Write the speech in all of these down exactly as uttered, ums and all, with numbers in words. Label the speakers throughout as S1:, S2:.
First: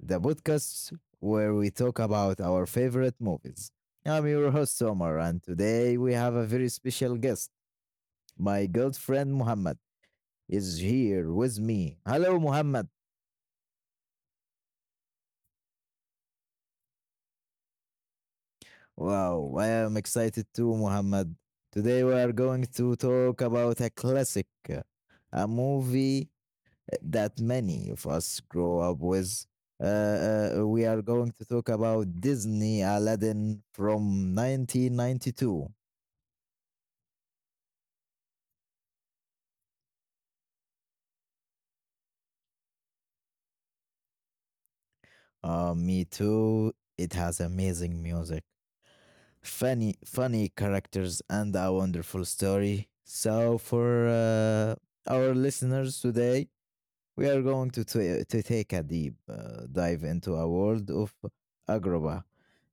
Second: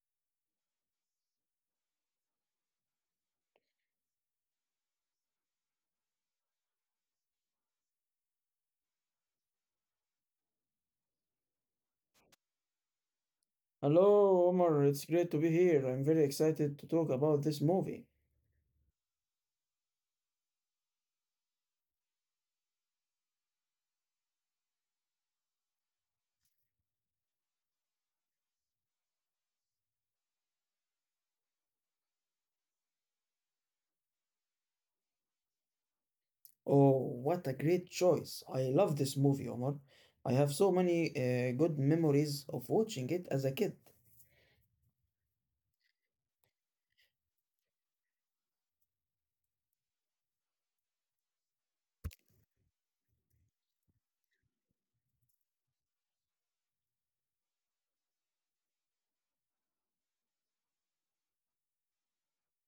S1: the podcast where we talk about our favorite movies. I'm your host Omar, and today we have a very special guest. My good friend Muhammad is here with me. Hello, Muhammad.
S2: Hello, Omar. It's great to be here. I'm very excited to talk about this movie.
S1: Wow, I am excited too, Muhammad. Today we are going to talk about a classic, a movie that many of us grow up with. Uh, uh, we are going to talk about Disney Aladdin from nineteen ninety-two.
S2: Oh, what a great choice. I love this movie, Omar. I have so many uh, good memories of watching it as a kid.
S1: Uh, me too. It has amazing music, funny, funny characters, and a wonderful story. So, for uh, our listeners today, we are going to, ta- to take a deep uh, dive into a world of Agroba.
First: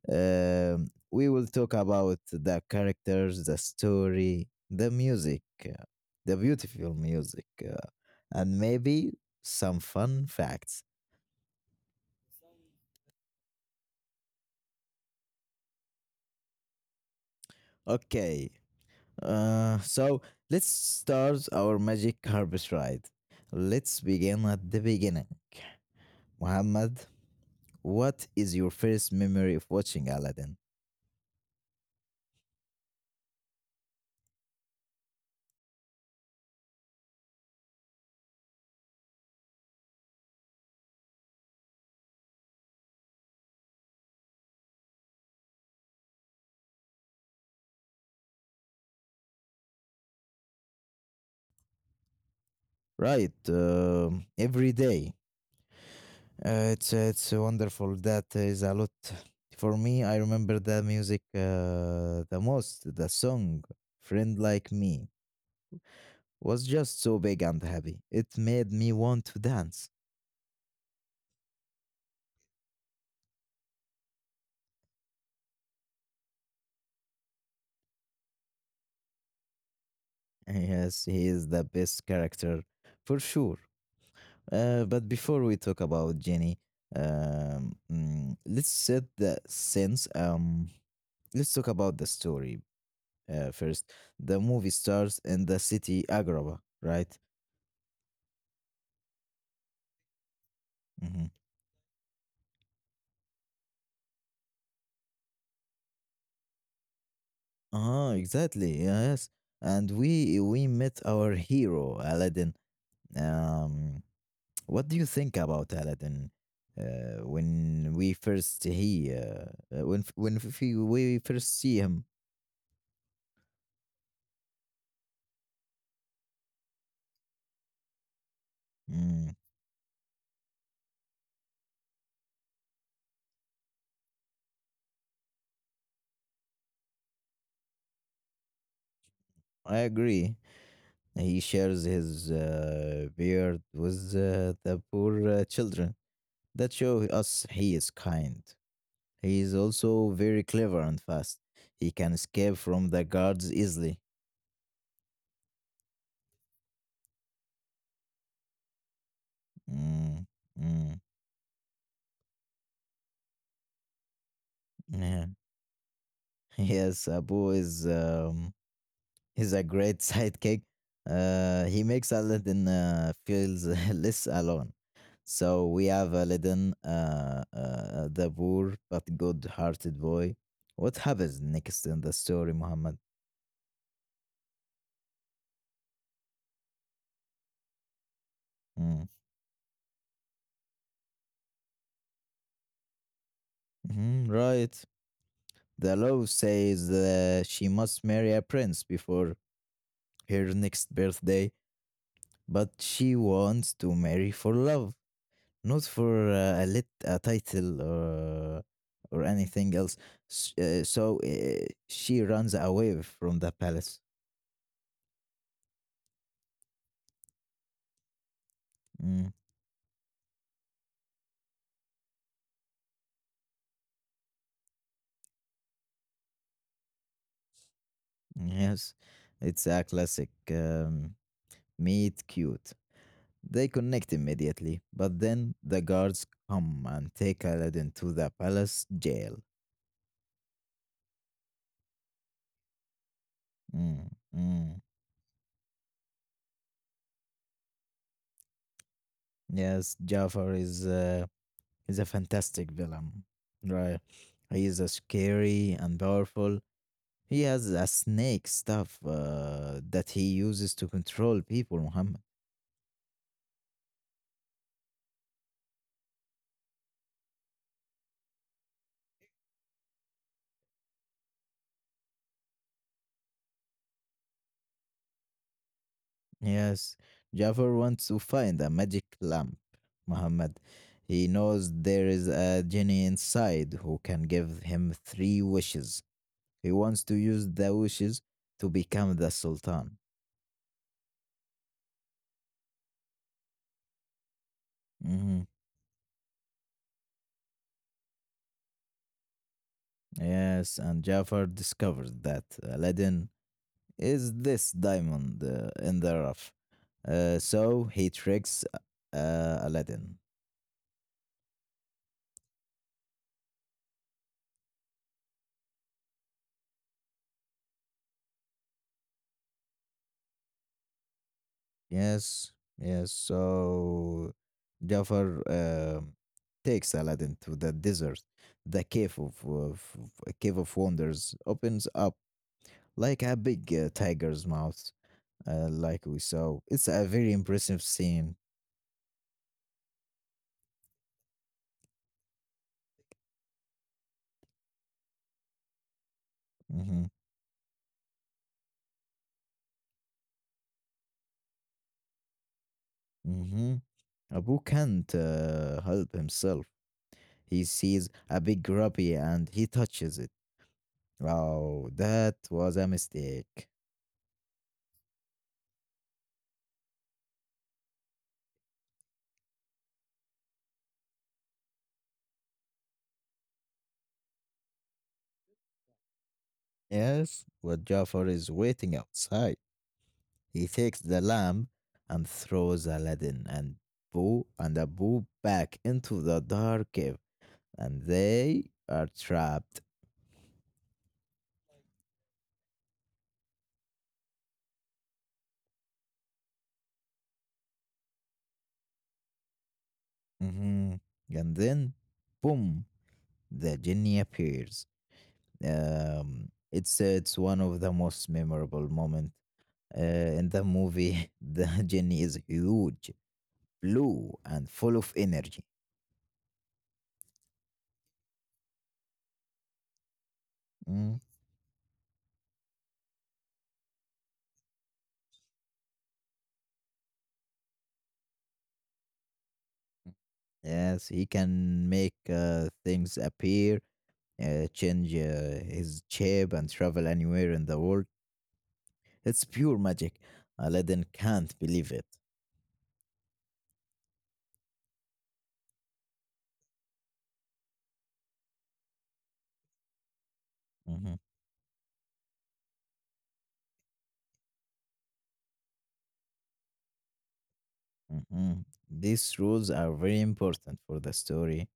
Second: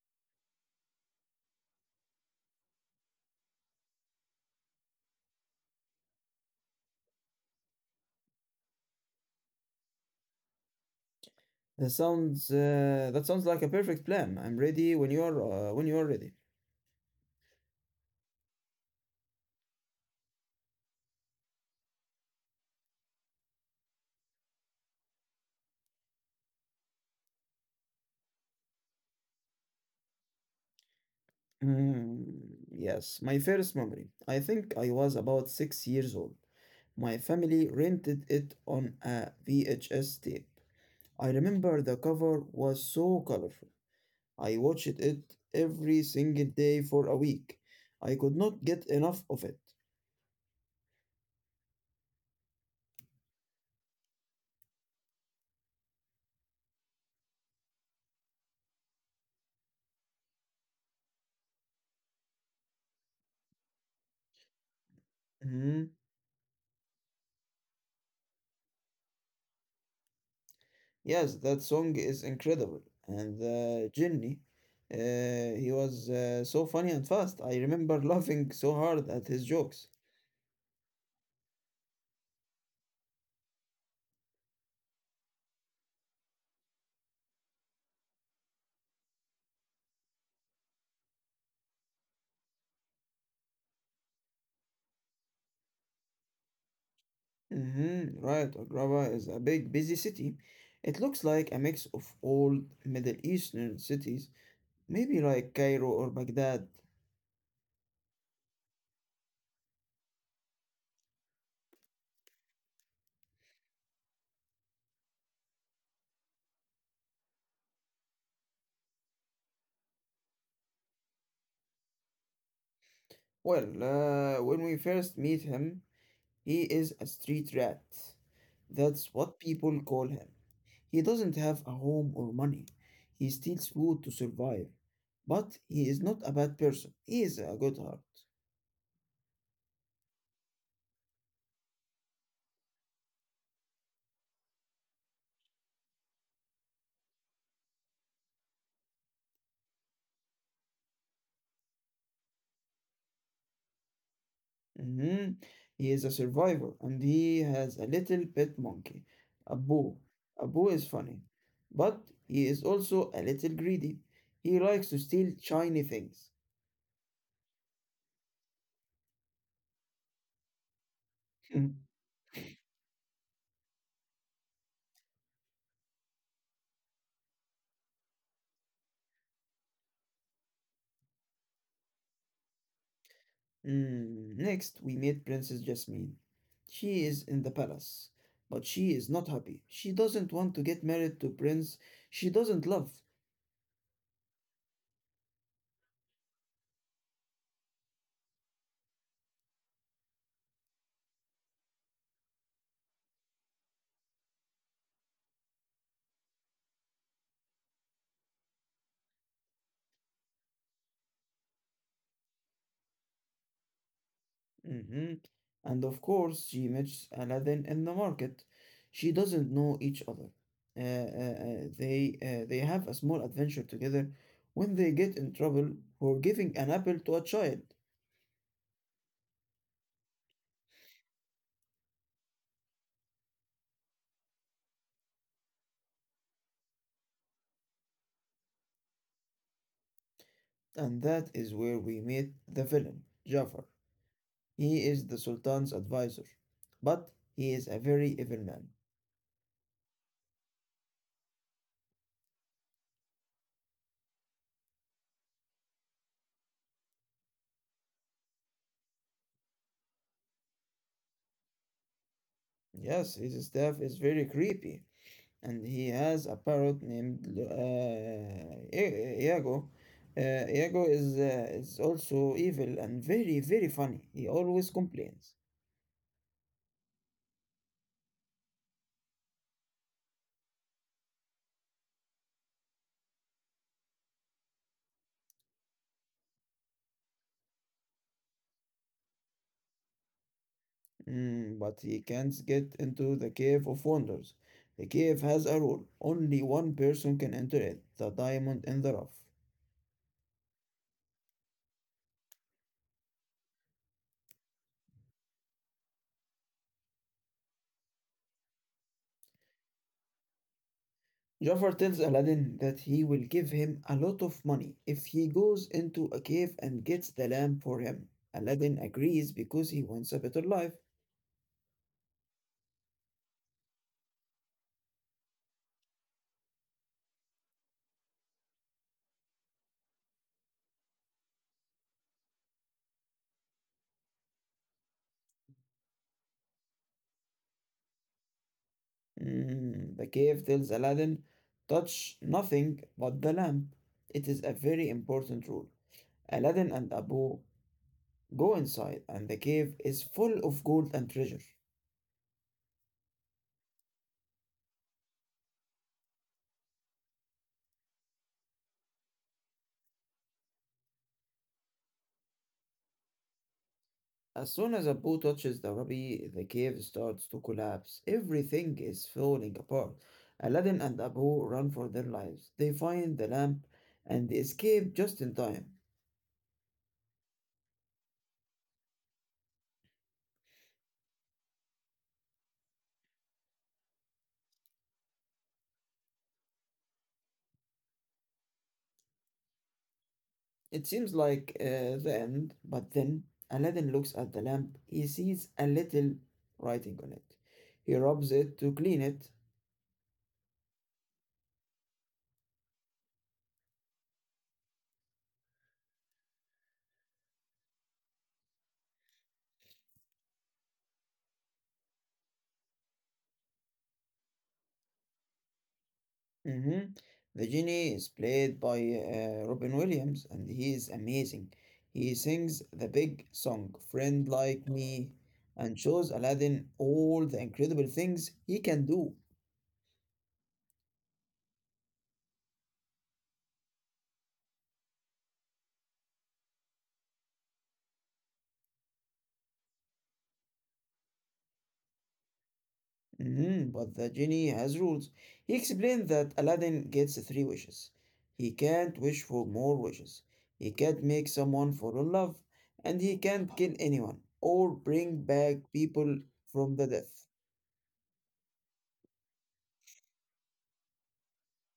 S1: Um, we will talk about the characters, the story, the music, uh, the beautiful music, uh, and maybe some fun facts.
S2: That sounds uh, that sounds like a perfect plan. I'm ready when you are uh, when you are ready.
S1: Okay, uh, so let's start our magic harvest ride. Let's begin at the beginning. Muhammad, what is your first memory of watching Aladdin?
S2: Mm, yes, my first memory. I think I was about six years old. My family rented it on a V H S tape. I remember the cover was so colorful. I watched it every single day for a week. I could not get enough of it.
S1: Right, um every day. Uh, it's it's wonderful. That is a lot for me. I remember the music uh, the most. The song "Friend Like Me"
S2: Mhm.
S1: was just so big and happy. It made me want to dance.
S2: Yes, that song is incredible. And uh, Jenny, uh, he was uh, so funny and fast. I remember laughing so hard at his jokes.
S1: Yes, he is the best character for sure. Uh, but before we talk about Jenny, um, mm, let's set the sense. Um, let's talk about the story uh, first. The movie stars in the city Agrabah, right?
S2: Mm-hmm, right, Agrava is a big, busy city. It looks
S1: Mm-hmm.
S2: like a mix of old Middle Eastern cities, maybe like Cairo or Baghdad.
S1: Ah, exactly. Yes, and we we met our hero Aladdin. Um, what do you think about Aladdin? Uh, when we first he uh, uh, when f- when f- we we first see him,
S2: Well, uh, when we first meet him, he is a street rat. That's
S1: mm,
S2: what people call him. He doesn't have a home or money. He steals food to survive. But he is not a bad person. He is a good heart.
S1: I agree. He shares his uh, beard with uh, the poor uh, children. That shows us he is kind. He is also very clever and fast. He can escape from the guards easily.
S2: Mhm. He is a survivor and he has a little pet monkey, a boo.
S1: Mm,
S2: A boo is
S1: mm.
S2: funny. But he is also a little greedy. He likes to steal
S1: Yeah.
S2: shiny things.
S1: Yes, Abu is um, he's a great sidekick. Uh, he makes Aladdin uh, feels less alone. So we have Aladdin, uh, uh, the poor but good-hearted boy. What happens next in the story, Muhammad?
S2: Mm, Next, we meet Princess Jasmine. She is in the palace, but she is
S1: Mm.
S2: not happy. She doesn't want to get married to prince she doesn't love.
S1: Mhm, right. The law says uh, she must marry a prince before her next birthday, but she wants to marry for love. Not for uh, a lit a title or or anything else. S- uh, so uh, she runs away from the palace.
S2: Mhm. And of course, she meets Aladdin in the market. She
S1: Mm,
S2: doesn't know each other. Uh, uh, uh, they uh, they have a small adventure together when they get in trouble for giving an apple to a child,
S1: yes, it's a classic um, meet cute. They connect immediately, but then the guards come and take Aladdin to the palace jail.
S2: and that is where we meet the villain, Jafar.
S1: Mm,
S2: He
S1: mm.
S2: is the Sultan's advisor, but he is a very evil man.
S1: Yes, Jafar is uh, is a fantastic villain, right? He is a scary and powerful. He has a snake stuff uh, that he uses to control people, Muhammad.
S2: Yes, his staff is very creepy, and he has a parrot named uh, I- Iago. Uh, Iago is, uh, is also evil and very, very funny. He always complains.
S1: Yes, Jafar wants to find a magic lamp, Muhammad. He knows there is a genie inside who can give him three wishes. He wants to use the wishes to become the Sultan.
S2: Mm, but he can't get into the Cave of Wonders. The cave has
S1: Hmm.
S2: a rule only one person can enter it the diamond in the rough.
S1: Yes, and Jafar discovers that Aladdin is this diamond uh, in the rough. Uh, so he tricks uh, Aladdin.
S2: Jafar tells Aladdin that he will give him a lot of money if he goes into a cave and gets the lamp for him. Aladdin agrees because he wants a better life.
S1: Yes, yes. So Jafar um, takes Aladdin to the desert, the cave of, of a cave of wonders. Opens up like a big uh, tiger's mouth, uh, like we saw. It's a very impressive scene.
S2: Mm, the cave tells Aladdin, touch nothing but the lamp. It is a very important rule. Aladdin and
S1: Mm-hmm,
S2: Abu go inside, and the cave is full of gold and treasure.
S1: mm-hmm. Abu can't uh, help himself. He sees a big ruby and he touches it. Oh, that was a mistake.
S2: As soon as Abu touches the Rabi, the cave starts to collapse. Everything is falling apart. Aladdin and Abu run for their lives. They find the lamp and they escape just in time.
S1: Yes, but Jafar is waiting outside. He takes the lamp and throws Aladdin and Boo and Abu back into the dark cave, and they are trapped.
S2: It seems like uh, the end, but then Aladdin looks at the lamp. He sees a little writing on it. He rubs it to clean it.
S1: Mhm. And then, boom, the genie appears. Um, it's it's one of the most memorable moments uh, in the movie. The genie is huge, blue, and full of energy.
S2: Mm-hmm. The genie is played by uh, Robin Williams, and he is
S1: Mm.
S2: amazing. He sings the big song, Friend Like Me, and shows Aladdin all the incredible things he can do.
S1: Yes, he can make uh, things appear, uh, change uh, his shape and travel anywhere in the world. It's pure magic. Aladdin can't believe it.
S2: Mm-hmm. But the genie has rules. He explained that Aladdin gets three wishes. He can't wish for more wishes. He can't
S1: Mhm,
S2: make someone fall in love, and he can't kill anyone or bring back people from the death.
S1: mhm. These rules are very important for the story.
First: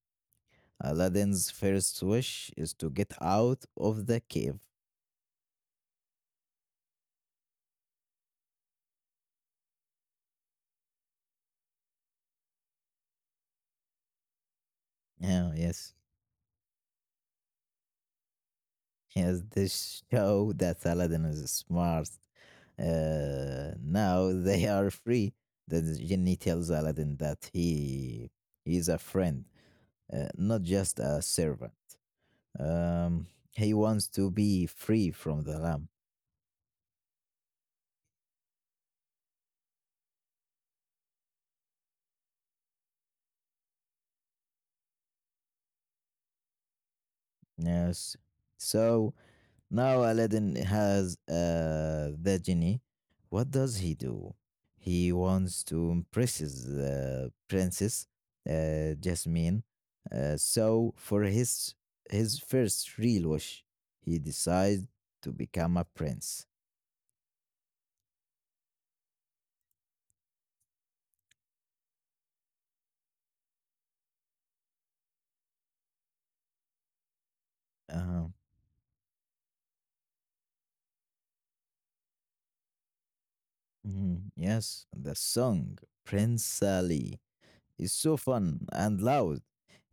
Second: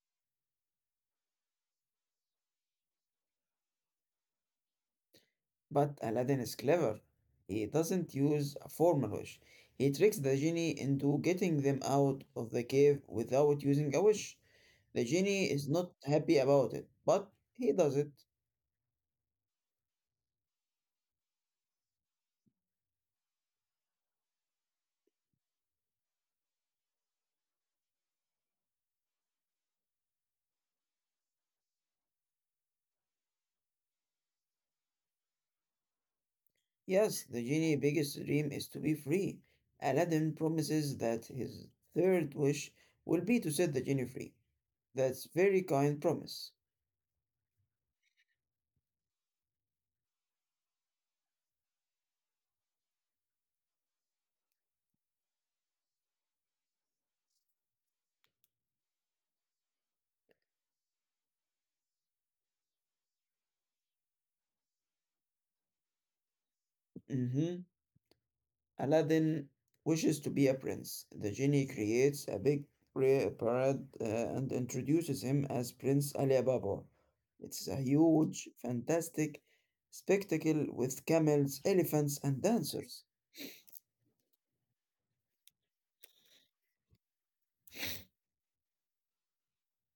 S1: Aladdin's first wish is to get out of the cave.
S2: But Aladdin is clever. He doesn't use a formal wish. He tricks the genie into getting them out of the cave without using a wish. The genie
S1: Yeah,
S2: is not
S1: yes.
S2: happy about it, but he does it.
S1: Yes, this show that Aladdin is smart. Uh, now they are free. The genie tells Aladdin that he is a friend, uh, not just a servant. Um, he wants to be free from the lamp.
S2: Yes, the genie's biggest dream is to be free. Aladdin promises that his third wish will be to set the genie free. That's very kind promise.
S1: Yes. So now Aladdin has uh, the genie. What does he do? He wants to impress the princess, uh, Jasmine. Uh, so for his his first real wish, he decides to become a prince.
S2: Mhm. Aladdin wishes to be a prince. The genie creates a big pra- parade uh, and introduces him as Prince Ali Baba. It's a
S1: Uh,
S2: huge, fantastic spectacle with camels, elephants, and dancers.
S1: mhm, yes, the song Prince Ali is so fun and loud.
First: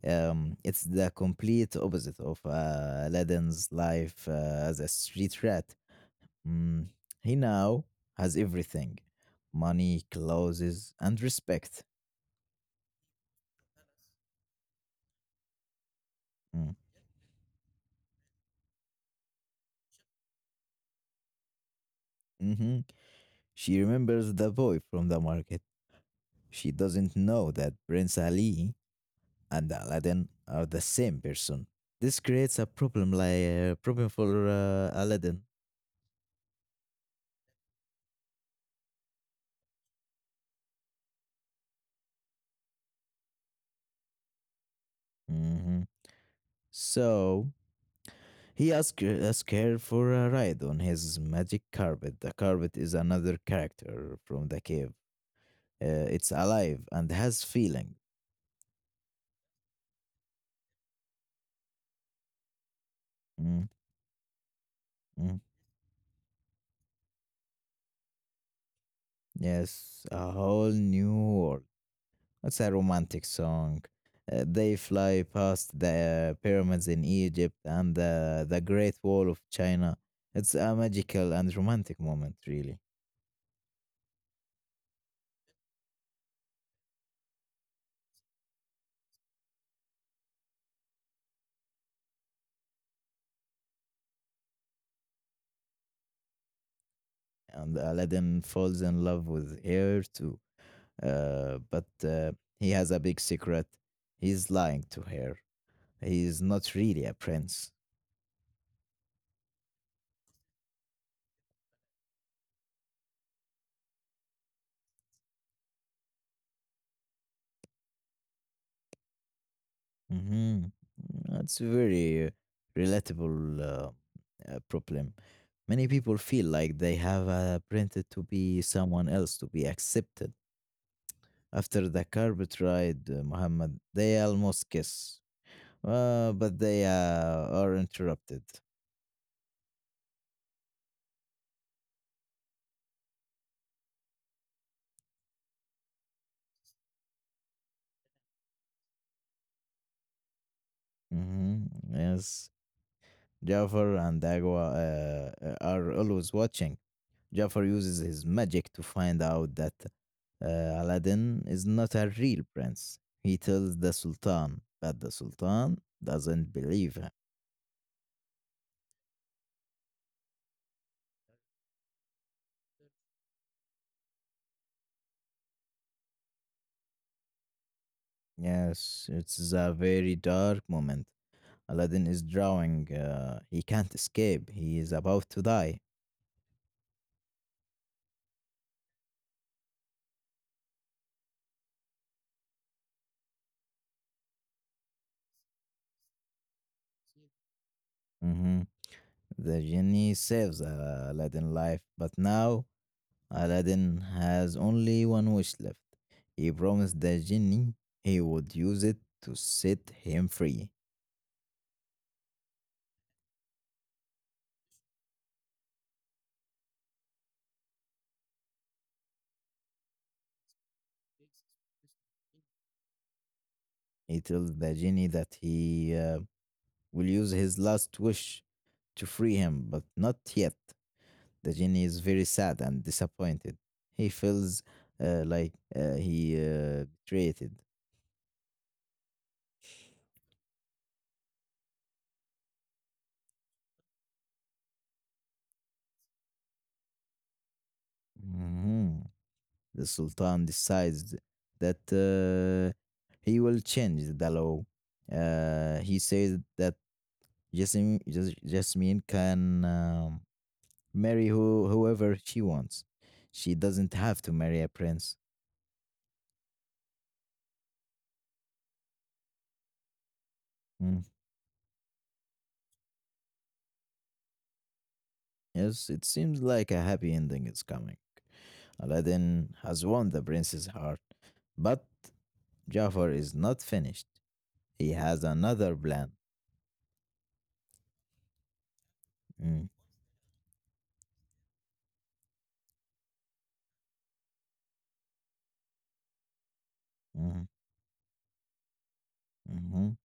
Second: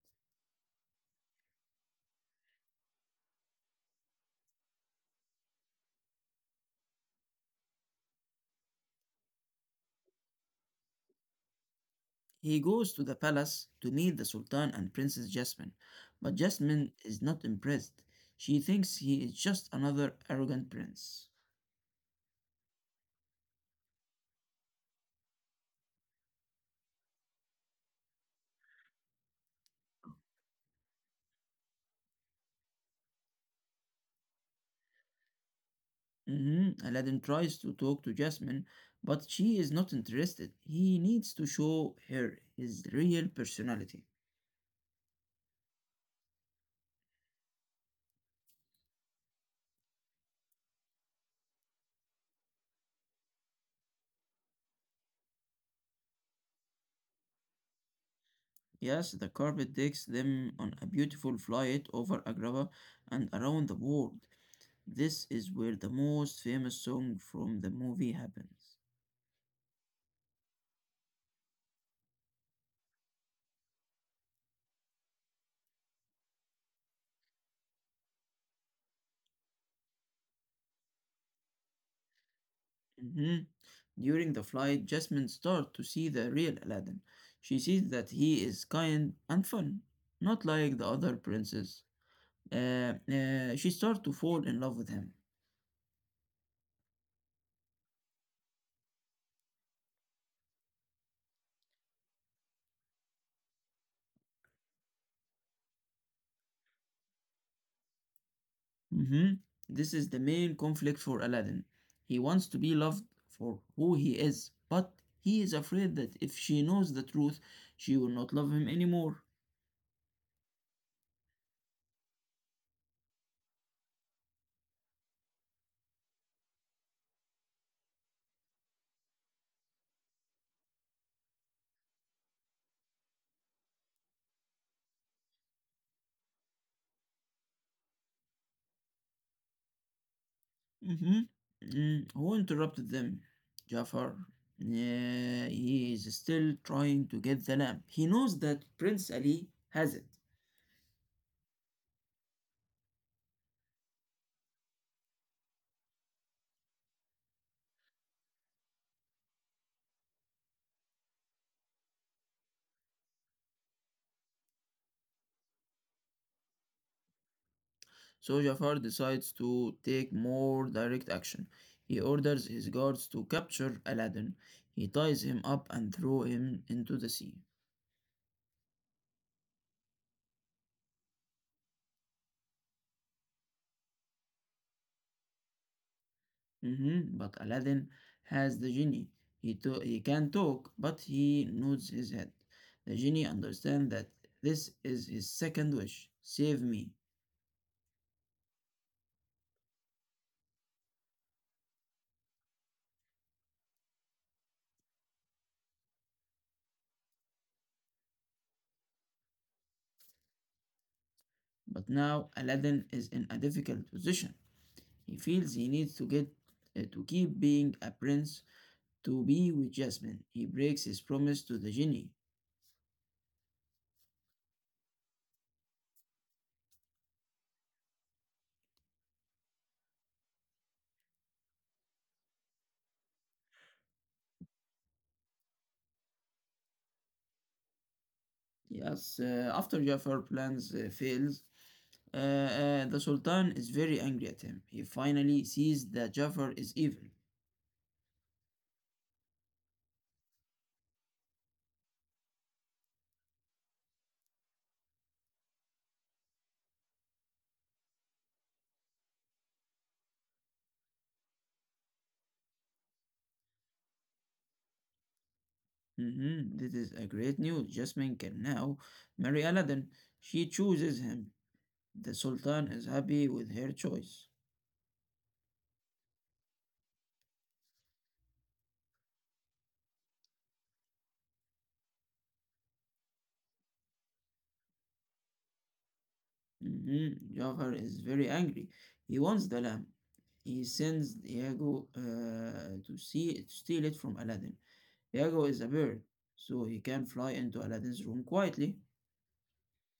S1: Um, it's the complete opposite of uh, Aladdin's life uh, as a street rat. Mm, he now has everything, money, clothes, and respect.
S2: He goes to the palace to meet the Sultan and Princess Jasmine, but
S1: Mm,
S2: Jasmine is not impressed. She thinks he is just another arrogant prince.
S1: mhm. She remembers the boy from the market. She doesn't know that Prince Ali and Aladdin are the same person. This creates a problem, like uh, problem for uh, Aladdin.
S2: Mhm. Aladdin tries to talk to Jasmine, but she is not interested. He needs to show her his real personality.
S1: Mhm. So He asks ask her for a ride on his magic carpet. The carpet is another character from the cave. Uh, it's alive and has feeling.
S2: Yes, the carpet takes them on a beautiful flight over Agrabah and
S1: Mm,
S2: around the world. This
S1: mm.
S2: is where the most famous song from the movie happens.
S1: Yes, a whole new world. It's a romantic song. Uh, they fly past the pyramids in Egypt and the, the Great Wall of China. It's a magical and romantic moment, really.
S2: Mhm. During the flight, Jasmine starts to see the real Aladdin. She sees that he is kind and fun, not like the other princes. Uh, uh, she starts to fall in love with him.
S1: And Aladdin falls in love with her too. Uh, but uh, he has a big secret. He's lying to her. He's not really a prince.
S2: Hmm. This is the main conflict for Aladdin. He wants to be loved for who he is, but he is afraid that if she knows the truth, she will not love him anymore.
S1: Hmm. That's a very relatable uh, uh, problem. Many people feel like they have uh, printed to be someone else to be accepted. After the carpet ride, uh, Muhammad, they almost kiss, uh, but they uh, are interrupted.
S2: Hmm. Who interrupted them? Jafar. Yeah, he is still trying to get the lamp. He knows that Prince Ali has it.
S1: Hmm. Yes, Jafar and Agua uh, uh, are always watching. Jafar uses his magic to find out that uh, Aladdin is not a real prince. He tells the Sultan, but the Sultan doesn't believe him.
S2: So Jafar decides to take more direct action. He orders his guards to capture Aladdin. He ties him up and throw him into the sea.
S1: Yes, it's a very dark moment. Aladdin is drowning. Uh, he can't escape. He is about to die.
S2: Mhm. But Aladdin has the genie. He, to- he can talk, but he nods his head. The genie understands that this is his second wish save me.
S1: Mhm. The genie saves uh, Aladdin's life, but now Aladdin has only one wish left. He promised the genie he would use it to set him free.
S2: But now Aladdin is in a difficult position. He feels he needs to get uh, to keep being a prince to be with Jasmine. He breaks his promise to the genie.
S1: He tells the genie that he uh, will use his last wish to free him, but not yet. The genie is very sad and disappointed. He feels uh, like uh, he uh, betrayed.
S2: Yes, uh, after Jafar plans uh, fails, uh, uh, the Sultan is very angry at him. He finally sees that Jafar is evil.
S1: Mhm. The Sultan decides that uh, he will change the law. Uh, he says that Jasmine, Jas- Jasmine can um, marry who, whoever she wants. She doesn't have to marry a prince.
S2: Mm-hmm. This is a great news. Jasmine can now marry Aladdin. She
S1: Mm-hmm.
S2: chooses him. The Sultan is happy with her choice.
S1: Yes, it seems like a happy ending is coming. Aladdin has won the prince's heart, but Jafar is not finished. He has another plan.
S2: Mm-hmm. Jafar is very angry. He wants the
S1: Mm,
S2: lamp. He sends Iago uh, to see to steal it from Aladdin. Iago is a bird, so he can fly
S1: mhm,
S2: into Aladdin's room quietly.
S1: mhm.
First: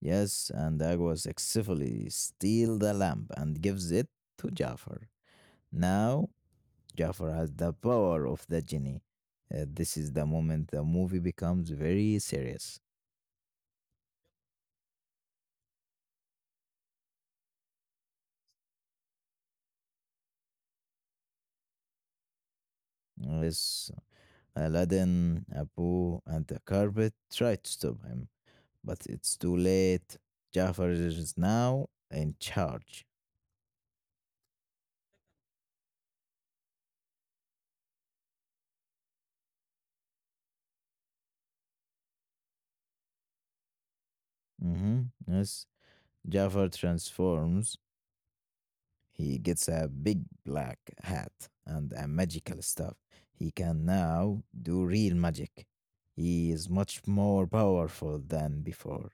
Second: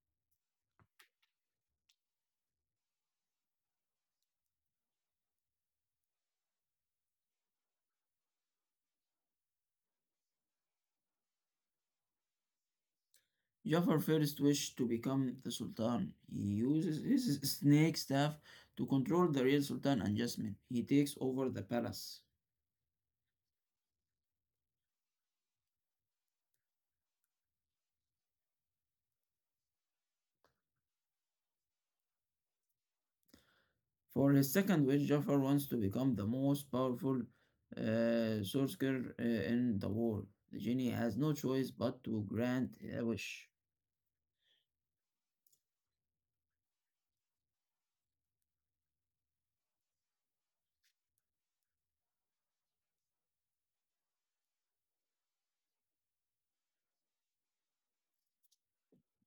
S1: Yes, and Agwa successfully steals the lamp and gives it to Jafar. Now, Jafar has the power of the genie. Uh, this is the moment the movie becomes very serious.
S2: Jafar first wished to become the Sultan. He uses his snake staff to control the real Sultan and Jasmine. He takes over the palace.
S1: Yes, Aladdin, Abu, and the carpet try to stop him but it's too late. Jafar is now in charge.
S2: For his second wish, Jafar wants to become the most powerful uh, sorcerer uh, in the world. The genie has no choice but to grant a wish.
S1: Mhm. Yes, Jafar transforms. He gets a big black hat and a magical staff. He can now do real magic. He is much more powerful than before.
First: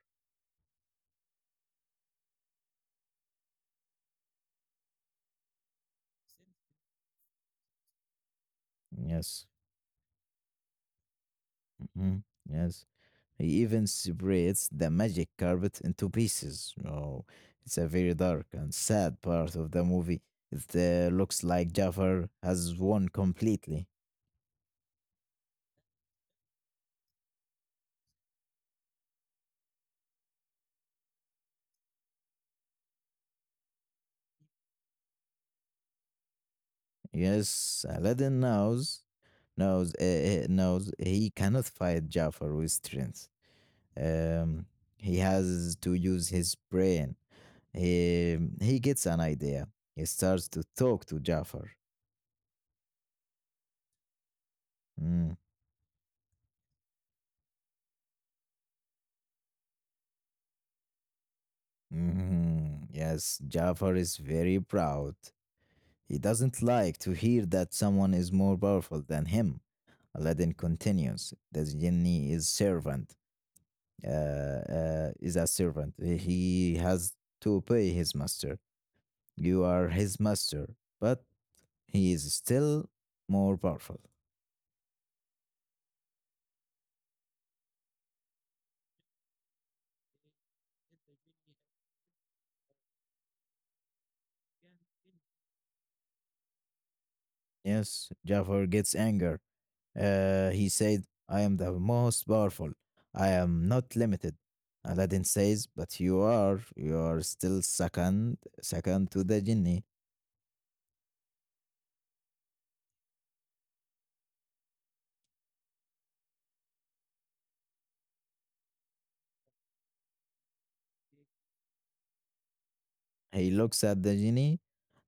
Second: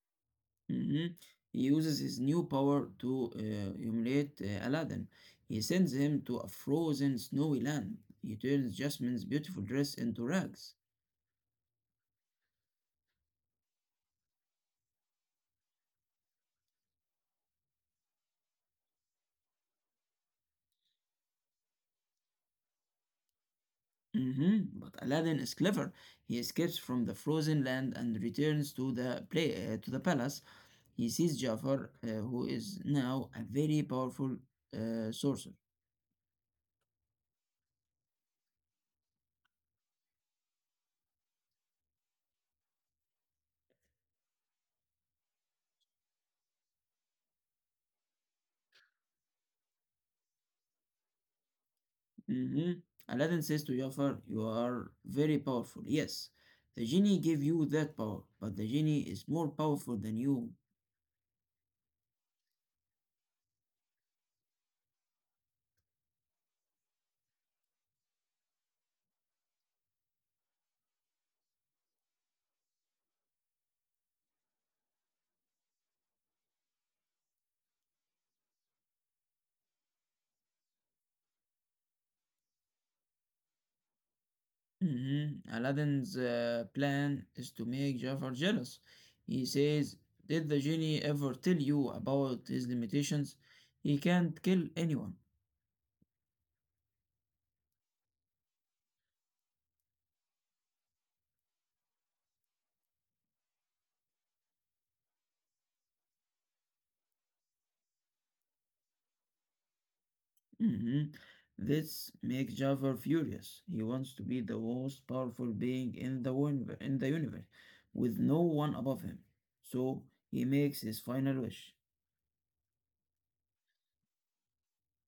S2: Mhm. He uses his new power to uh, humiliate uh, Aladdin. He sends him to a frozen snowy land. He turns Jasmine's
S1: Yes.
S2: beautiful dress into rags.
S1: Mhm, yes. He even separates the magic carpet into pieces. Oh, it's a very dark and sad part of the movie. It uh, looks like Jafar has won completely.
S2: Mhm. But Aladdin is clever. He escapes from the frozen land and returns to the play uh, to the palace. He sees Jafar, uh, who is now a very powerful uh, sorcerer.
S1: Yes, Aladdin knows, knows, uh, uh, knows he cannot fight Jafar with strength. Um, he has to use his brain. He, he gets an idea. He starts to talk to Jafar.
S2: Mhm. Aladdin says to Jafar, you are
S1: Mm.
S2: very powerful. Yes, the genie gave you that power, but the genie is more powerful than you.
S1: Mhm. Yes, Jafar is very proud. He doesn't like to hear that someone is more powerful than him. Aladdin continues. The genie is servant, uh, uh, is a servant. He has to obey his master. You are his master, but he is still more powerful.
S2: Mhm. Aladdin's uh, plan is to make Jafar jealous. He says, did the genie ever tell you about his limitations? He can't kill anyone.
S1: Yes, Jafar gets anger. Uh, he said, I am the most powerful. I am not limited. Aladdin says, but you are, you are still second, second to the genie.
S2: Mhm. This makes Jafar furious. He wants to be the most powerful being in the universe, in the universe, with no one above him. So he makes his final wish.
S1: He looks at the genie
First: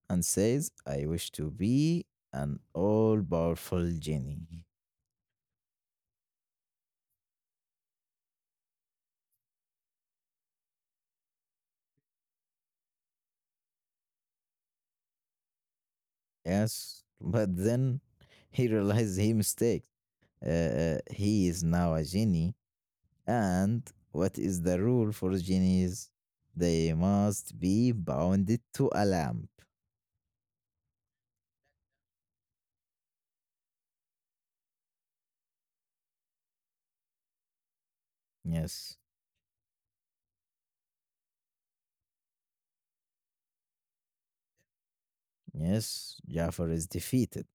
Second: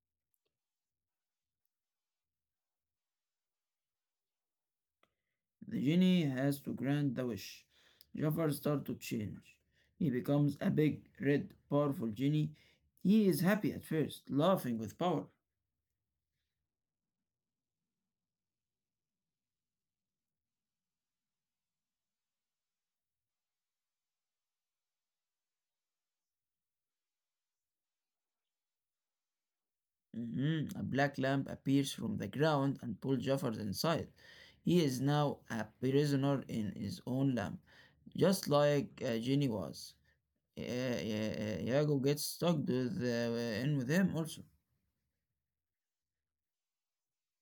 S1: and says, I wish to be an all powerful genie.
S2: The genie has to grant the wish. Jafar starts to change. He becomes a big, red, powerful genie. He is happy at first, laughing with power.
S1: Yes, but then he realizes he mistakes. Uh, uh, he is now a genie. And what is the rule for genies? They must be bounded to a lamp.
S2: Mhm. A black lamp appears from the ground and pulls Jafar inside. He is now a prisoner in his own lamp, just
S1: Yes,
S2: like uh, Ginny was. Uh, uh, Yago gets stuck with, uh, in with him also.
S1: yes, Jafar is defeated.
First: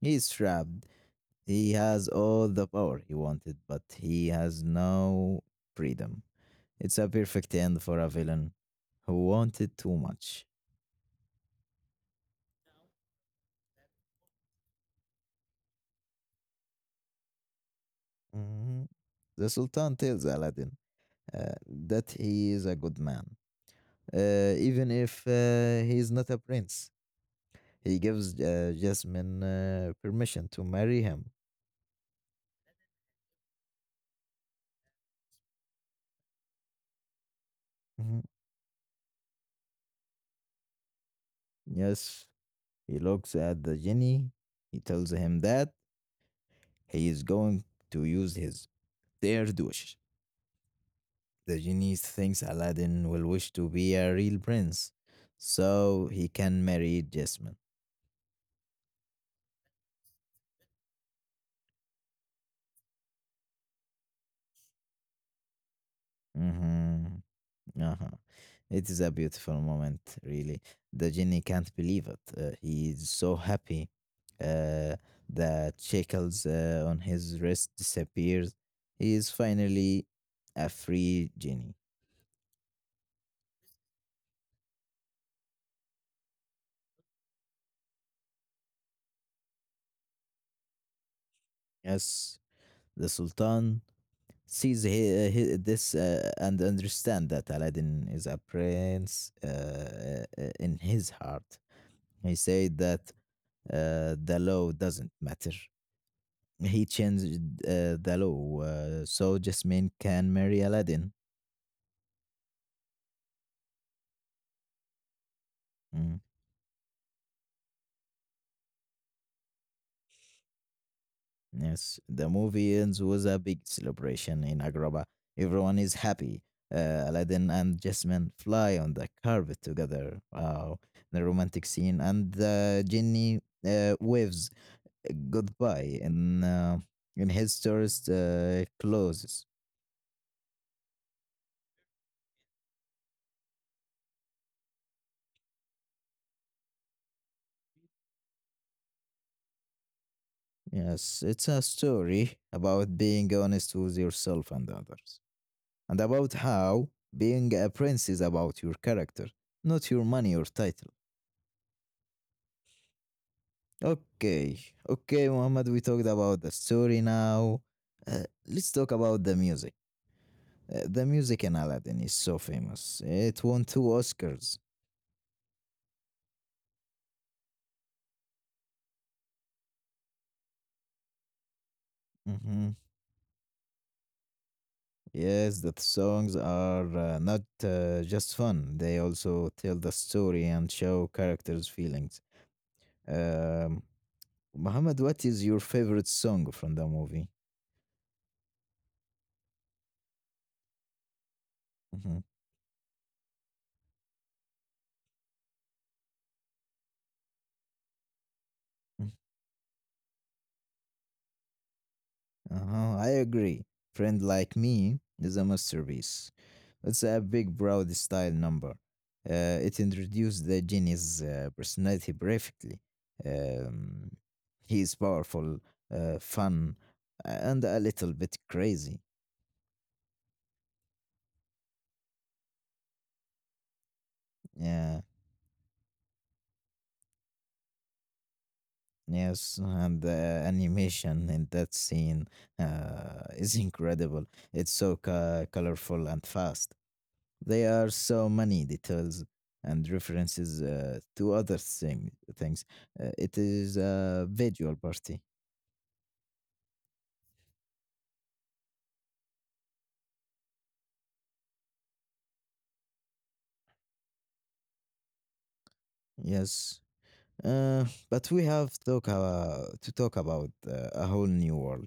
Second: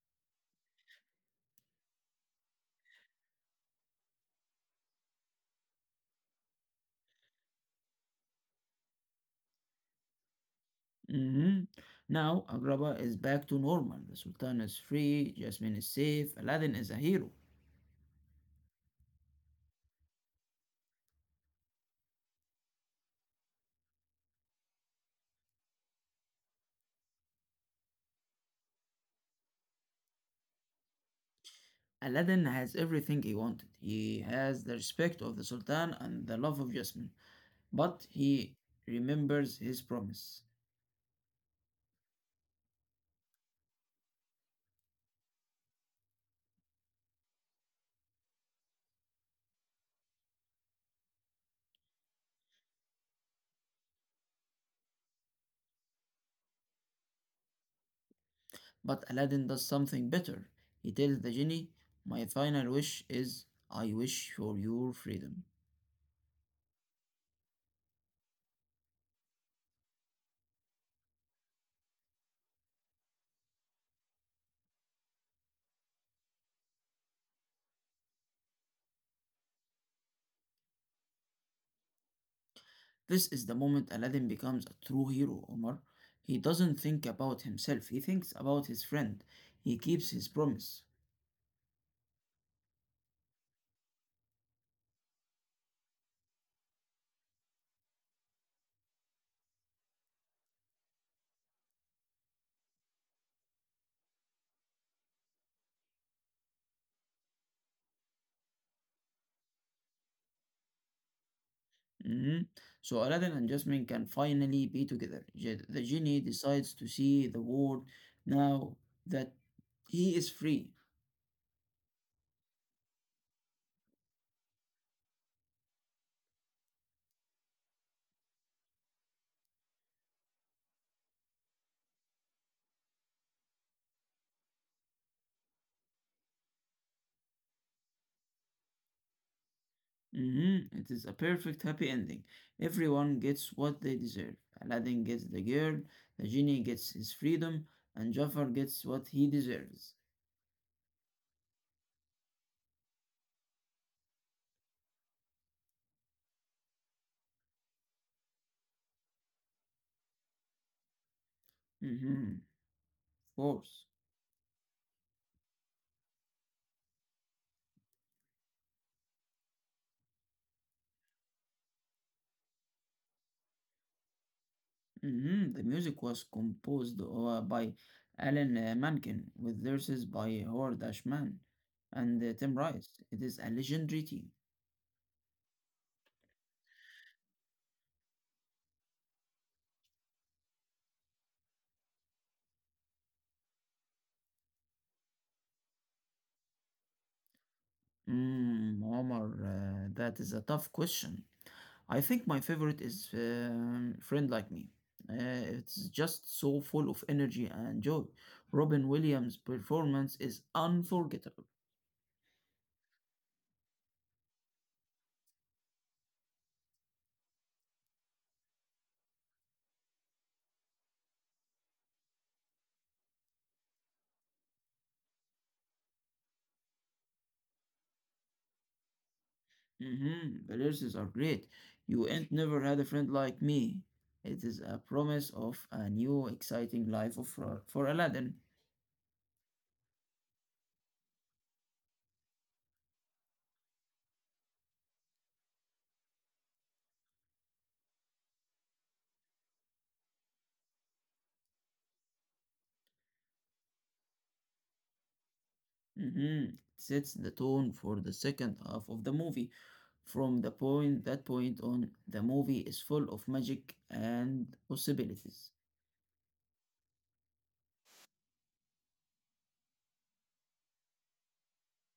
S1: He is trapped. He has all the power he wanted, but he has no freedom. It's a perfect end for a villain who wanted too much.
S2: Hmm. Now Agrabah is back to normal. The Sultan is free, Jasmine is safe, Aladdin is a hero.
S1: Mhm. The Sultan tells Aladdin uh, that he is a good man, uh, even if uh, he is not a prince. He gives uh, Jasmine uh, permission to marry him.
S2: Aladdin has everything he wanted. He has the respect of the Sultan and the love of Jasmine, but
S1: Mhm.
S2: he remembers his promise.
S1: Yes, he looks at the genie. He tells him that he is going to use his third wish. The genie thinks Aladdin will wish to be a real prince, so he can marry Jasmine.
S2: But Aladdin does something better. He tells the genie, my final wish is, I wish for your freedom.
S1: Mhm. Uh-huh. It is a beautiful moment, really. The genie can't believe it. Uh, he is so happy. Uh, the shackles uh, on his wrist disappears. He is finally a free genie.
S2: This is the moment Aladdin becomes a true hero, Omar. He doesn't think about himself, he thinks about his friend. He keeps his promise.
S1: Yes, the Sultan sees he, he, this uh, and understand that Aladdin is a prince uh, uh, in his heart. He said that uh, the law doesn't matter. He changed uh, the law uh, so Jasmine can marry Aladdin.
S2: Mhm. So Aladdin and Jasmine can finally be together. Je- the genie
S1: Mm,
S2: decides to see the world now that he is free.
S1: Yes, the movie ends with a big celebration in Agrabah. Everyone is happy. Uh, Aladdin and Jasmine fly on the carpet together. Wow, the romantic scene. And the Genie uh, waves goodbye in, uh, in his tourist uh, clothes.
S2: Mhm. It is a perfect happy ending. Everyone gets what they deserve. Aladdin gets the girl, the genie gets his freedom, and Jafar gets what he deserves.
S1: Yes, it's a story about being honest with yourself and others, and about how being a prince is about your character, not your money or title.
S2: Hmm. Of course.
S1: Okay, okay, Muhammad, we talked about the story now. Uh, let's talk about the music. Uh, the music in Aladdin is so famous. It won two Oscars.
S2: Hmm. The music was composed uh, by Alan uh, Menken with verses by Howard Ashman and uh, Tim
S1: hmm
S2: Rice. It is a legendary team.
S1: Yes, the songs are uh, not uh, just fun, they also tell the story and show characters' feelings. Um, Muhammad, what is your favorite song from the movie?
S2: Mm, Omar, uh, that is a tough question. I think
S1: hmm
S2: my favorite is um, Friend Like Me. Uh, it's just so full of energy and joy. Robin Williams' performance is unforgettable.
S1: Uh-huh, I agree. Friend Like Me is a masterpiece. It's a big, broad style number. Uh, it introduced the genie's uh, personality perfectly. Um, he is powerful, uh, fun, uh, and a little bit crazy.
S2: Hmm. The lyrics are great. You ain't never had a friend like me. It is a
S1: Yeah,
S2: promise of a new, exciting life of, for, for Aladdin.
S1: yes, and the animation in that scene uh, is incredible. It's so co- colorful and fast. There are so many details and references uh, to other thing, things. Uh, it is a visual party,
S2: Hmm. Sets the tone for the second half of the movie. From the point that point on, the movie is full of magic and possibilities.
S1: yes. Uh, but we have talk, uh, to talk about uh, a whole new world.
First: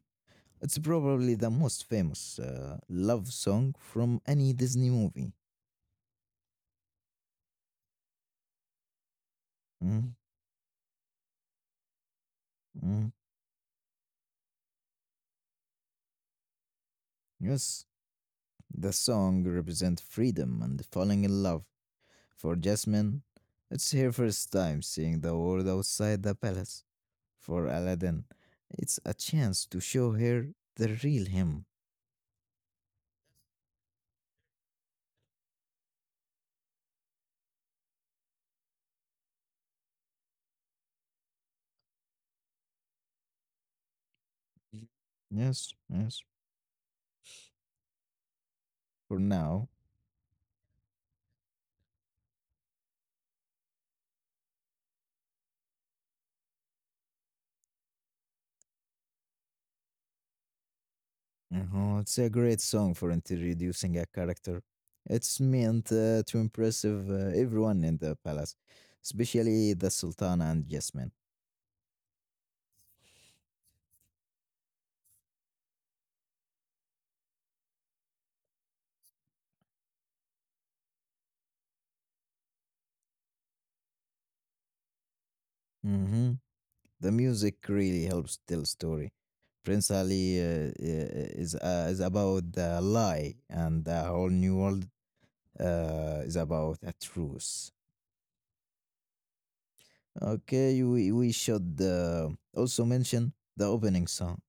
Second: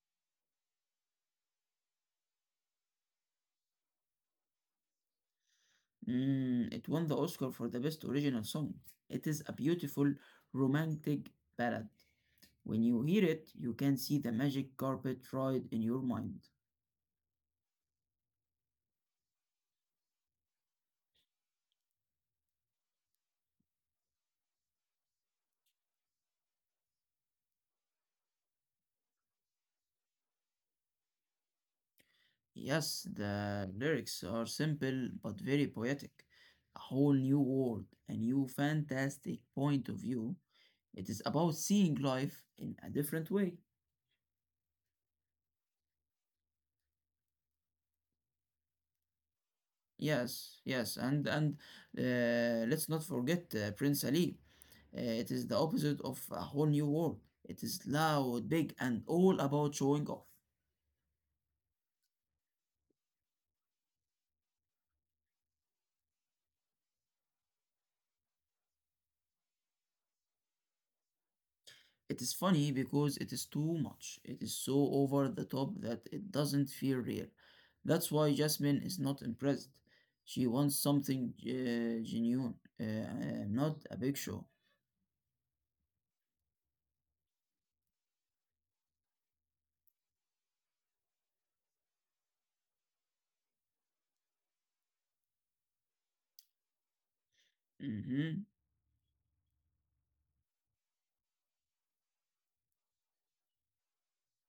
S1: It's probably the most famous uh, love song from any Disney movie.
S2: Mm, it won the Oscar for the Best Original Song. It is a beautiful
S1: Mm,
S2: romantic ballad. When you
S1: mm,
S2: hear it, you can see the magic carpet ride in your mind.
S1: yes, the song represents freedom and falling in love. For Jasmine, it's her first time seeing the world outside the palace. For Aladdin, it's a chance to show her the real him.
S2: Yes, the lyrics are simple but very poetic. A whole new world, a new fantastic point of view. It is about seeing life in a different way.
S1: Yes, yes, for now.
S2: Yes, yes, and and uh, let's not forget uh, Prince Ali. Uh, it is the opposite of a whole new world. It is loud, big, and all about showing off.
S1: Uh-huh, it's a great song for introducing a character. It's meant uh, to impress uh, everyone in the palace, especially the sultana and Jasmine.
S2: It is funny because it is too much. It is so over the top that it doesn't feel real. That's why Jasmine is not impressed. She wants something uh, genuine, uh, uh, not a big show.
S1: hmm The music really helps tell story. Prince Ali uh, uh, is uh, is about the lie, and the whole new world uh, is about a truth.
S2: Mhm.
S1: Okay, we, we should uh, also mention the opening song,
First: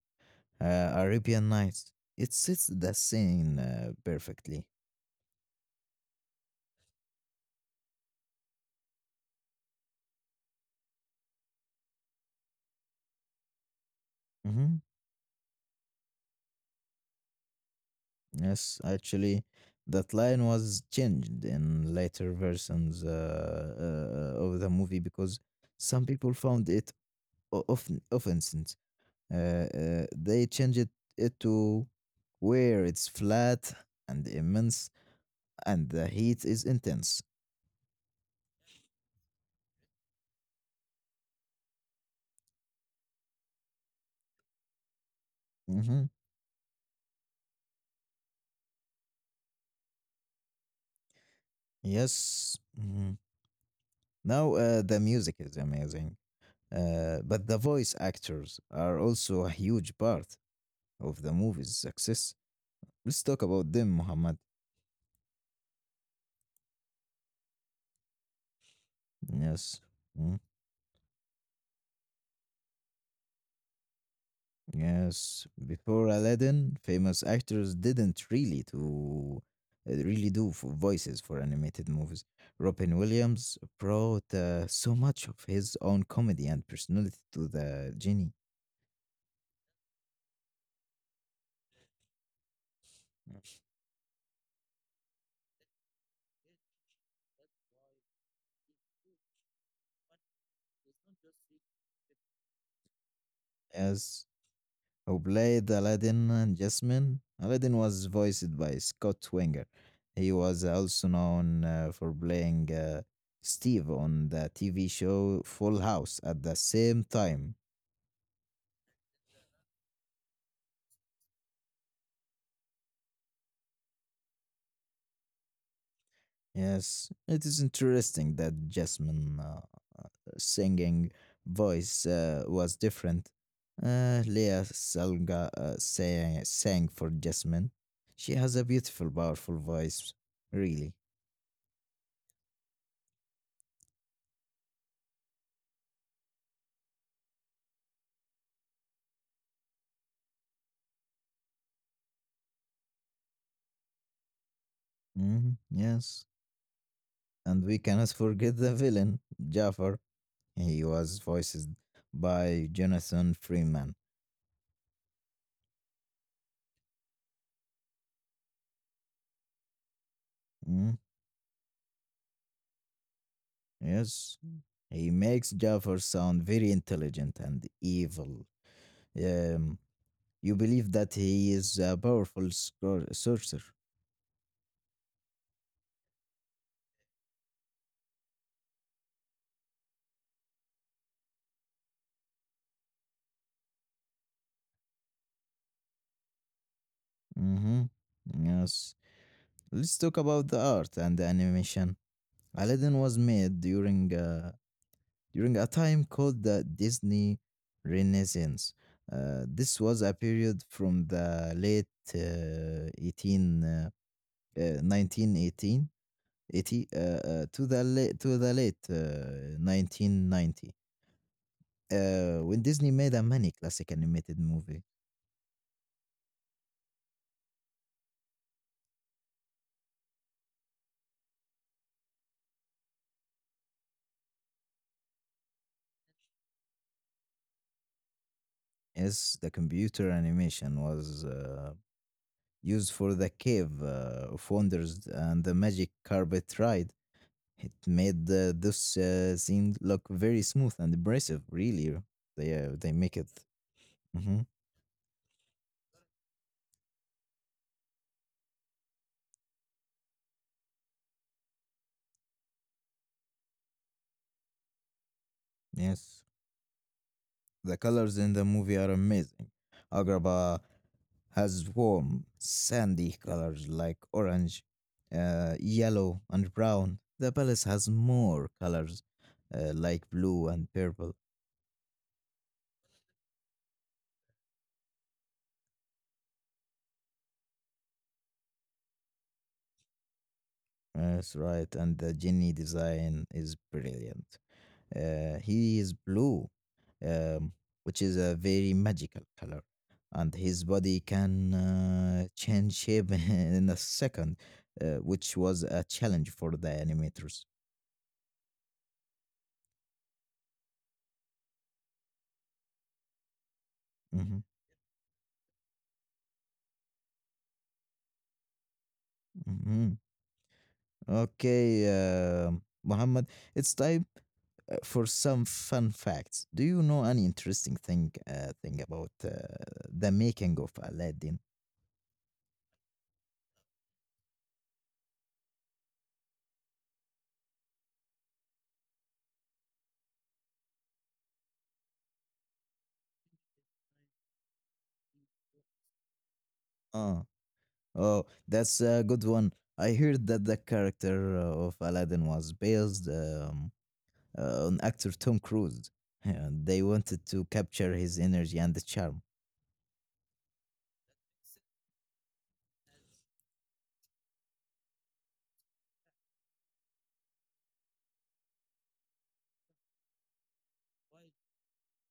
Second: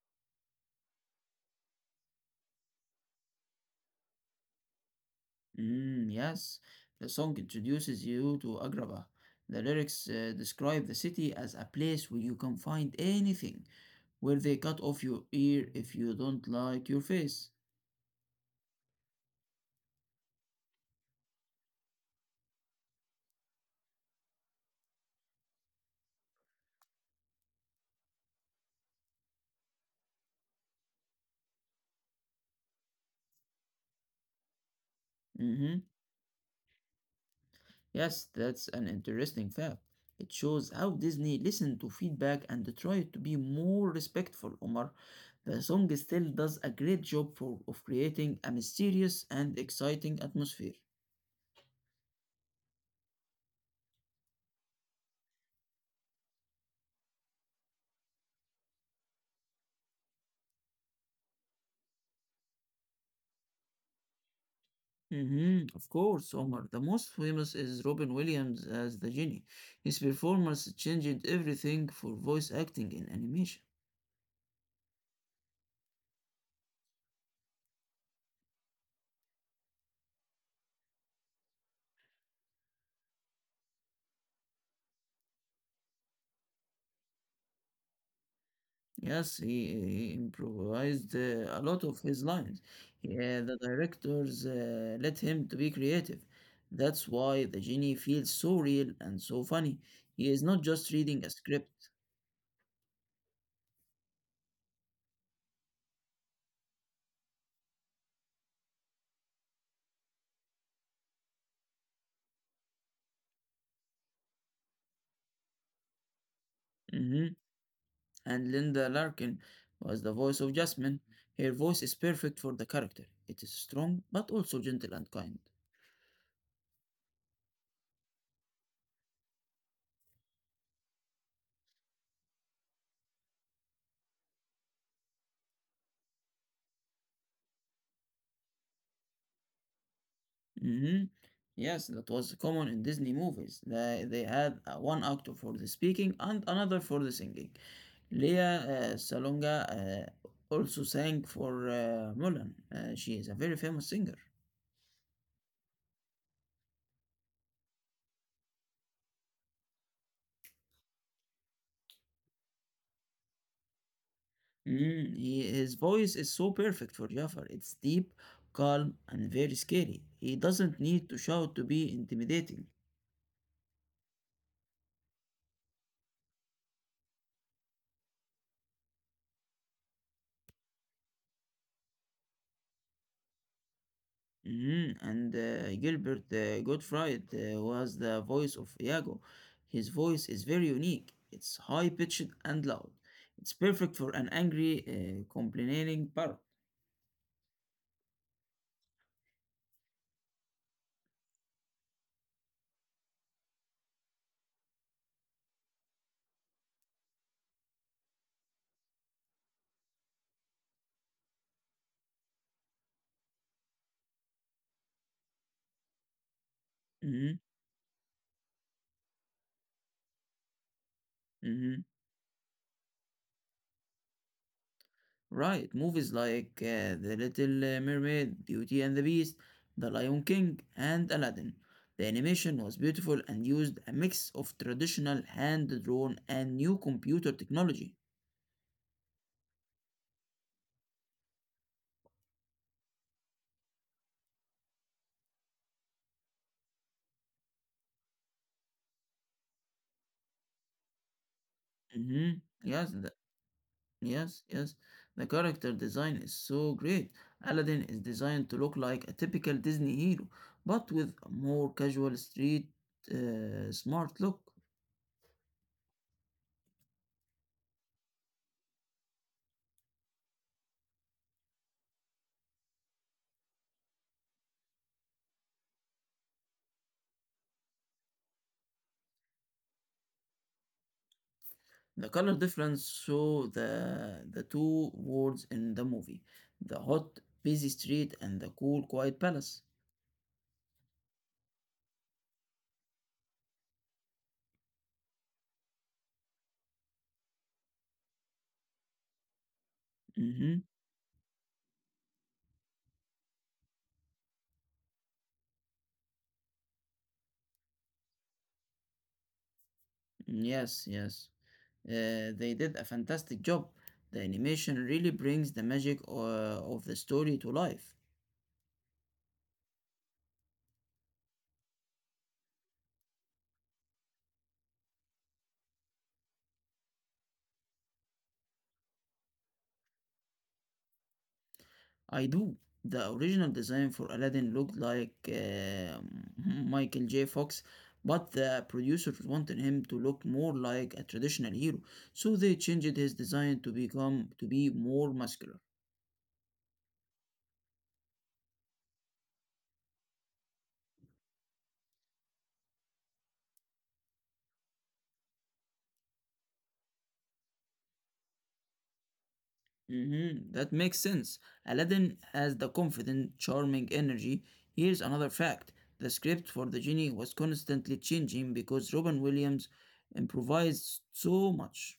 S1: uh, Arabian Nights. It sets the scene uh, perfectly.
S2: Mm, yes, the song introduces you to Agrabah. The lyrics uh, describe the city as a place where you can find anything, where they
S1: hmm
S2: cut off your ear if you don't like your face.
S1: Yes, actually, that line was changed in later versions uh, uh, of the movie because some people found it o- offen- offensive. Uh, uh, they changed it, it to where it's flat and immense
S2: hmm
S1: and the heat is intense.
S2: Yes, that's an interesting fact. It shows how Disney listened to feedback and tried to be more respectful, Omar. The song
S1: hmm
S2: still does a great job for, of creating a mysterious and exciting atmosphere.
S1: Yes. Mm-hmm. Now, uh, the music is amazing, uh, but the voice actors are also a huge part of the movie's success. Let's talk about them, Muhammad.
S2: Mhm. Of course, Omar. The most famous is Robin Williams as the genie.
S1: Yes.
S2: His
S1: Mm,
S2: performance changed everything for voice acting in animation.
S1: yes. Before Aladdin, famous actors didn't really to uh, really do f- voices for animated movies. Robin Williams brought uh, so much of his own comedy and personality to the genie.
S2: Yes, he, he improvised uh, a lot of his lines. Yeah, the directors uh, let him to be creative. That's why the genie feels so real and so funny. He is not just reading a script.
S1: Yes, who played Aladdin and Jasmine. Aladdin was voiced by Scott Winger. He was also known uh, for playing uh, Steve on the T V show Full House at the same
S2: Mhm.
S1: time.
S2: And Linda Larkin was the voice of Jasmine. Her voice is perfect for the character. It is strong, but also gentle and kind.
S1: Yes, it is interesting that Jasmine uh, uh, singing voice uh, was different. Uh, Leah Salga uh, sang, sang for Jasmine. She has a beautiful, powerful voice, really.
S2: hmm Yes, that was common in Disney movies. They, they had uh, one actor for the speaking and another for the singing. Leah uh, Salonga uh, also sang for uh, Mulan. Uh, she is a very famous singer.
S1: Mhm, yes. And we cannot forget the villain, Jafar. He was voiced by Jonathan Freeman.
S2: Mm, he, his voice is so perfect for Jafar. It's deep, calm, and very scary. He doesn't
S1: Mm,
S2: need to shout to be intimidating.
S1: Yes, he makes Jafar sound very intelligent and evil. Um, you believe that he is a powerful scor- sorcerer.
S2: Mhm. And uh, Gilbert uh, Gottfried uh, was the voice of Iago. His voice is very unique. It's high pitched and loud. It's perfect for an angry, uh, complaining parrot.
S1: hmm Yes. Let's talk about the art and the animation. Aladdin was made during uh, during a time called the Disney Renaissance. Uh, this was a period from the late uh, eighteen, uh, uh, nineteen eighteen uh, uh,
S2: hmm
S1: to the late, to the late uh, nineteen ninety,
S2: hmm
S1: uh, when Disney made a many classic animated movie.
S2: Right. Movies like uh, The Little uh, Mermaid, Beauty and the Beast, The Lion King, and Aladdin. The animation was beautiful and used a mix of traditional hand drawn and new computer technology.
S1: As the computer animation was uh, used for the Cave uh, of Wonders and the Magic Carpet Ride, it made uh, those uh, scenes look very smooth and impressive. Really, they
S2: hmm
S1: uh, they
S2: Yes,
S1: make it. hmm
S2: Yes, yes. The character design is so great. Aladdin is designed to look like a typical Disney hero, but with a more casual street uh, smart look.
S1: Yes, the colors in the movie are amazing. Agrabah has warm, sandy colors like orange, uh, yellow, and brown. The palace has more colors uh, like blue and purple.
S2: The color difference show the the two worlds in the movie, the hot busy street and the cool quiet palace.
S1: That's right, and the genie design is brilliant. Uh, he is blue, um, which is a very magical color, and his
S2: Mm-hmm.
S1: body can uh, change shape in a second, uh, which was a challenge for the animators.
S2: Yes, yes. Uh, they did a fantastic job. The
S1: hmm
S2: animation really brings the magic uh, of the story to life.
S1: hmm Okay, um Muhammad, it's time uh, for some fun facts. Do you know any interesting thing uh, thing about uh, the making of Aladdin?
S2: I do. The original design for Aladdin looked like uh, Michael J. Fox, but the producers wanted him to look more like a traditional hero, so they changed his design to become to be more muscular.
S1: Ah, Oh, that's a good one. I heard that the character uh, of Aladdin was based um, uh, on actor Tom Cruise. And they wanted to capture his energy and the charm.
S2: Mhm, that makes sense. Aladdin has the confident, charming energy. Here's another fact: the script for the genie was constantly changing because Robin Williams improvised so much.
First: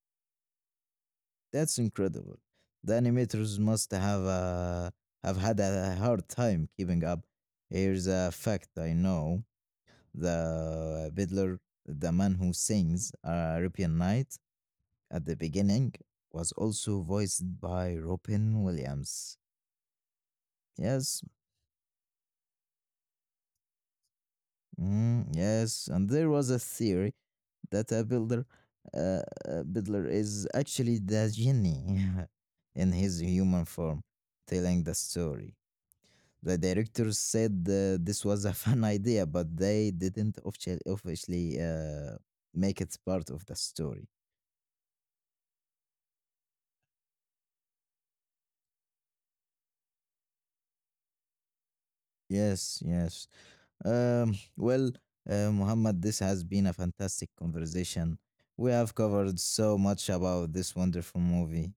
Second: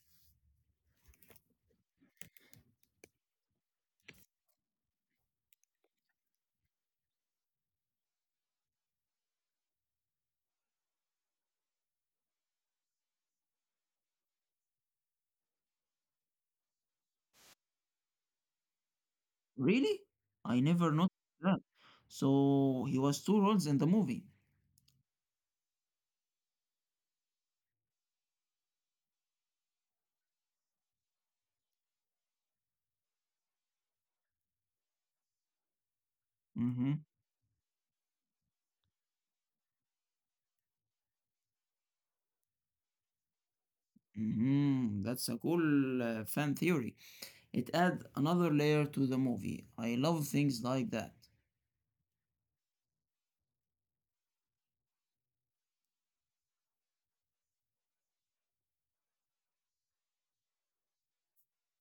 S1: That's incredible. The animators must have uh, have had a hard time keeping up. Here's a fact I know: the fiddler, the man who sings uh, "Arabian Night" at the beginning, was also voiced by Robin Williams.
S2: Really? I never
S1: Yes,
S2: noticed that. So he was two roles in the movie.
S1: Mm, yes, and there was a theory that a builder, uh, a builder is actually the genie in his human form, telling the story. The
S2: Mm-hmm.
S1: directors said uh, this was a fun idea, but they didn't officially, officially uh, make it part of the story.
S2: Mm-hmm. That's a cool uh, fan theory. It adds another layer to the movie. I love things like that.
S1: Yes, yes. Um, well, uh, Muhammad, this has been a fantastic conversation. We have covered so much about this wonderful movie.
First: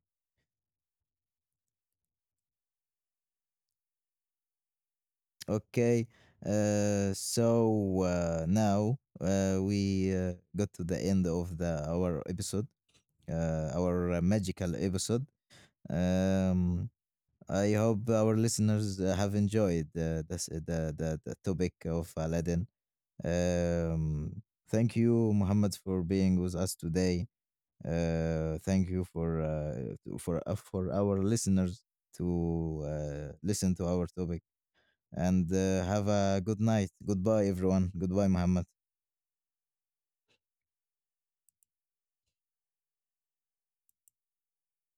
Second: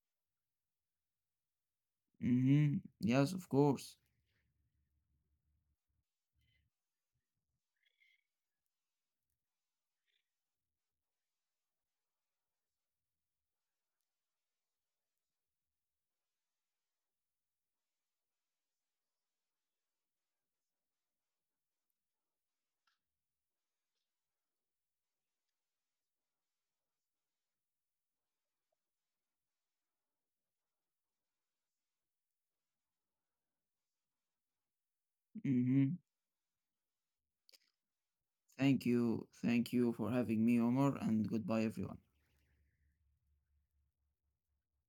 S2: Mm-hmm. Yes, of course.
S1: Okay. Uh, so uh, now uh, we uh, got to the end of the our episode, uh, our uh, magical episode. Um, I hope our listeners uh, have enjoyed uh, this, uh, the, the the topic of Aladdin. Um, Thank you, Muhammad, for being with us today. Uh, thank you for uh, to- for uh, for our listeners to uh, listen to our topic and uh,
S2: Mm-hmm.
S1: have a good night. Goodbye, everyone. Goodbye, Muhammad.
S2: Thank you. Thank you for having me, Omar, and goodbye, everyone.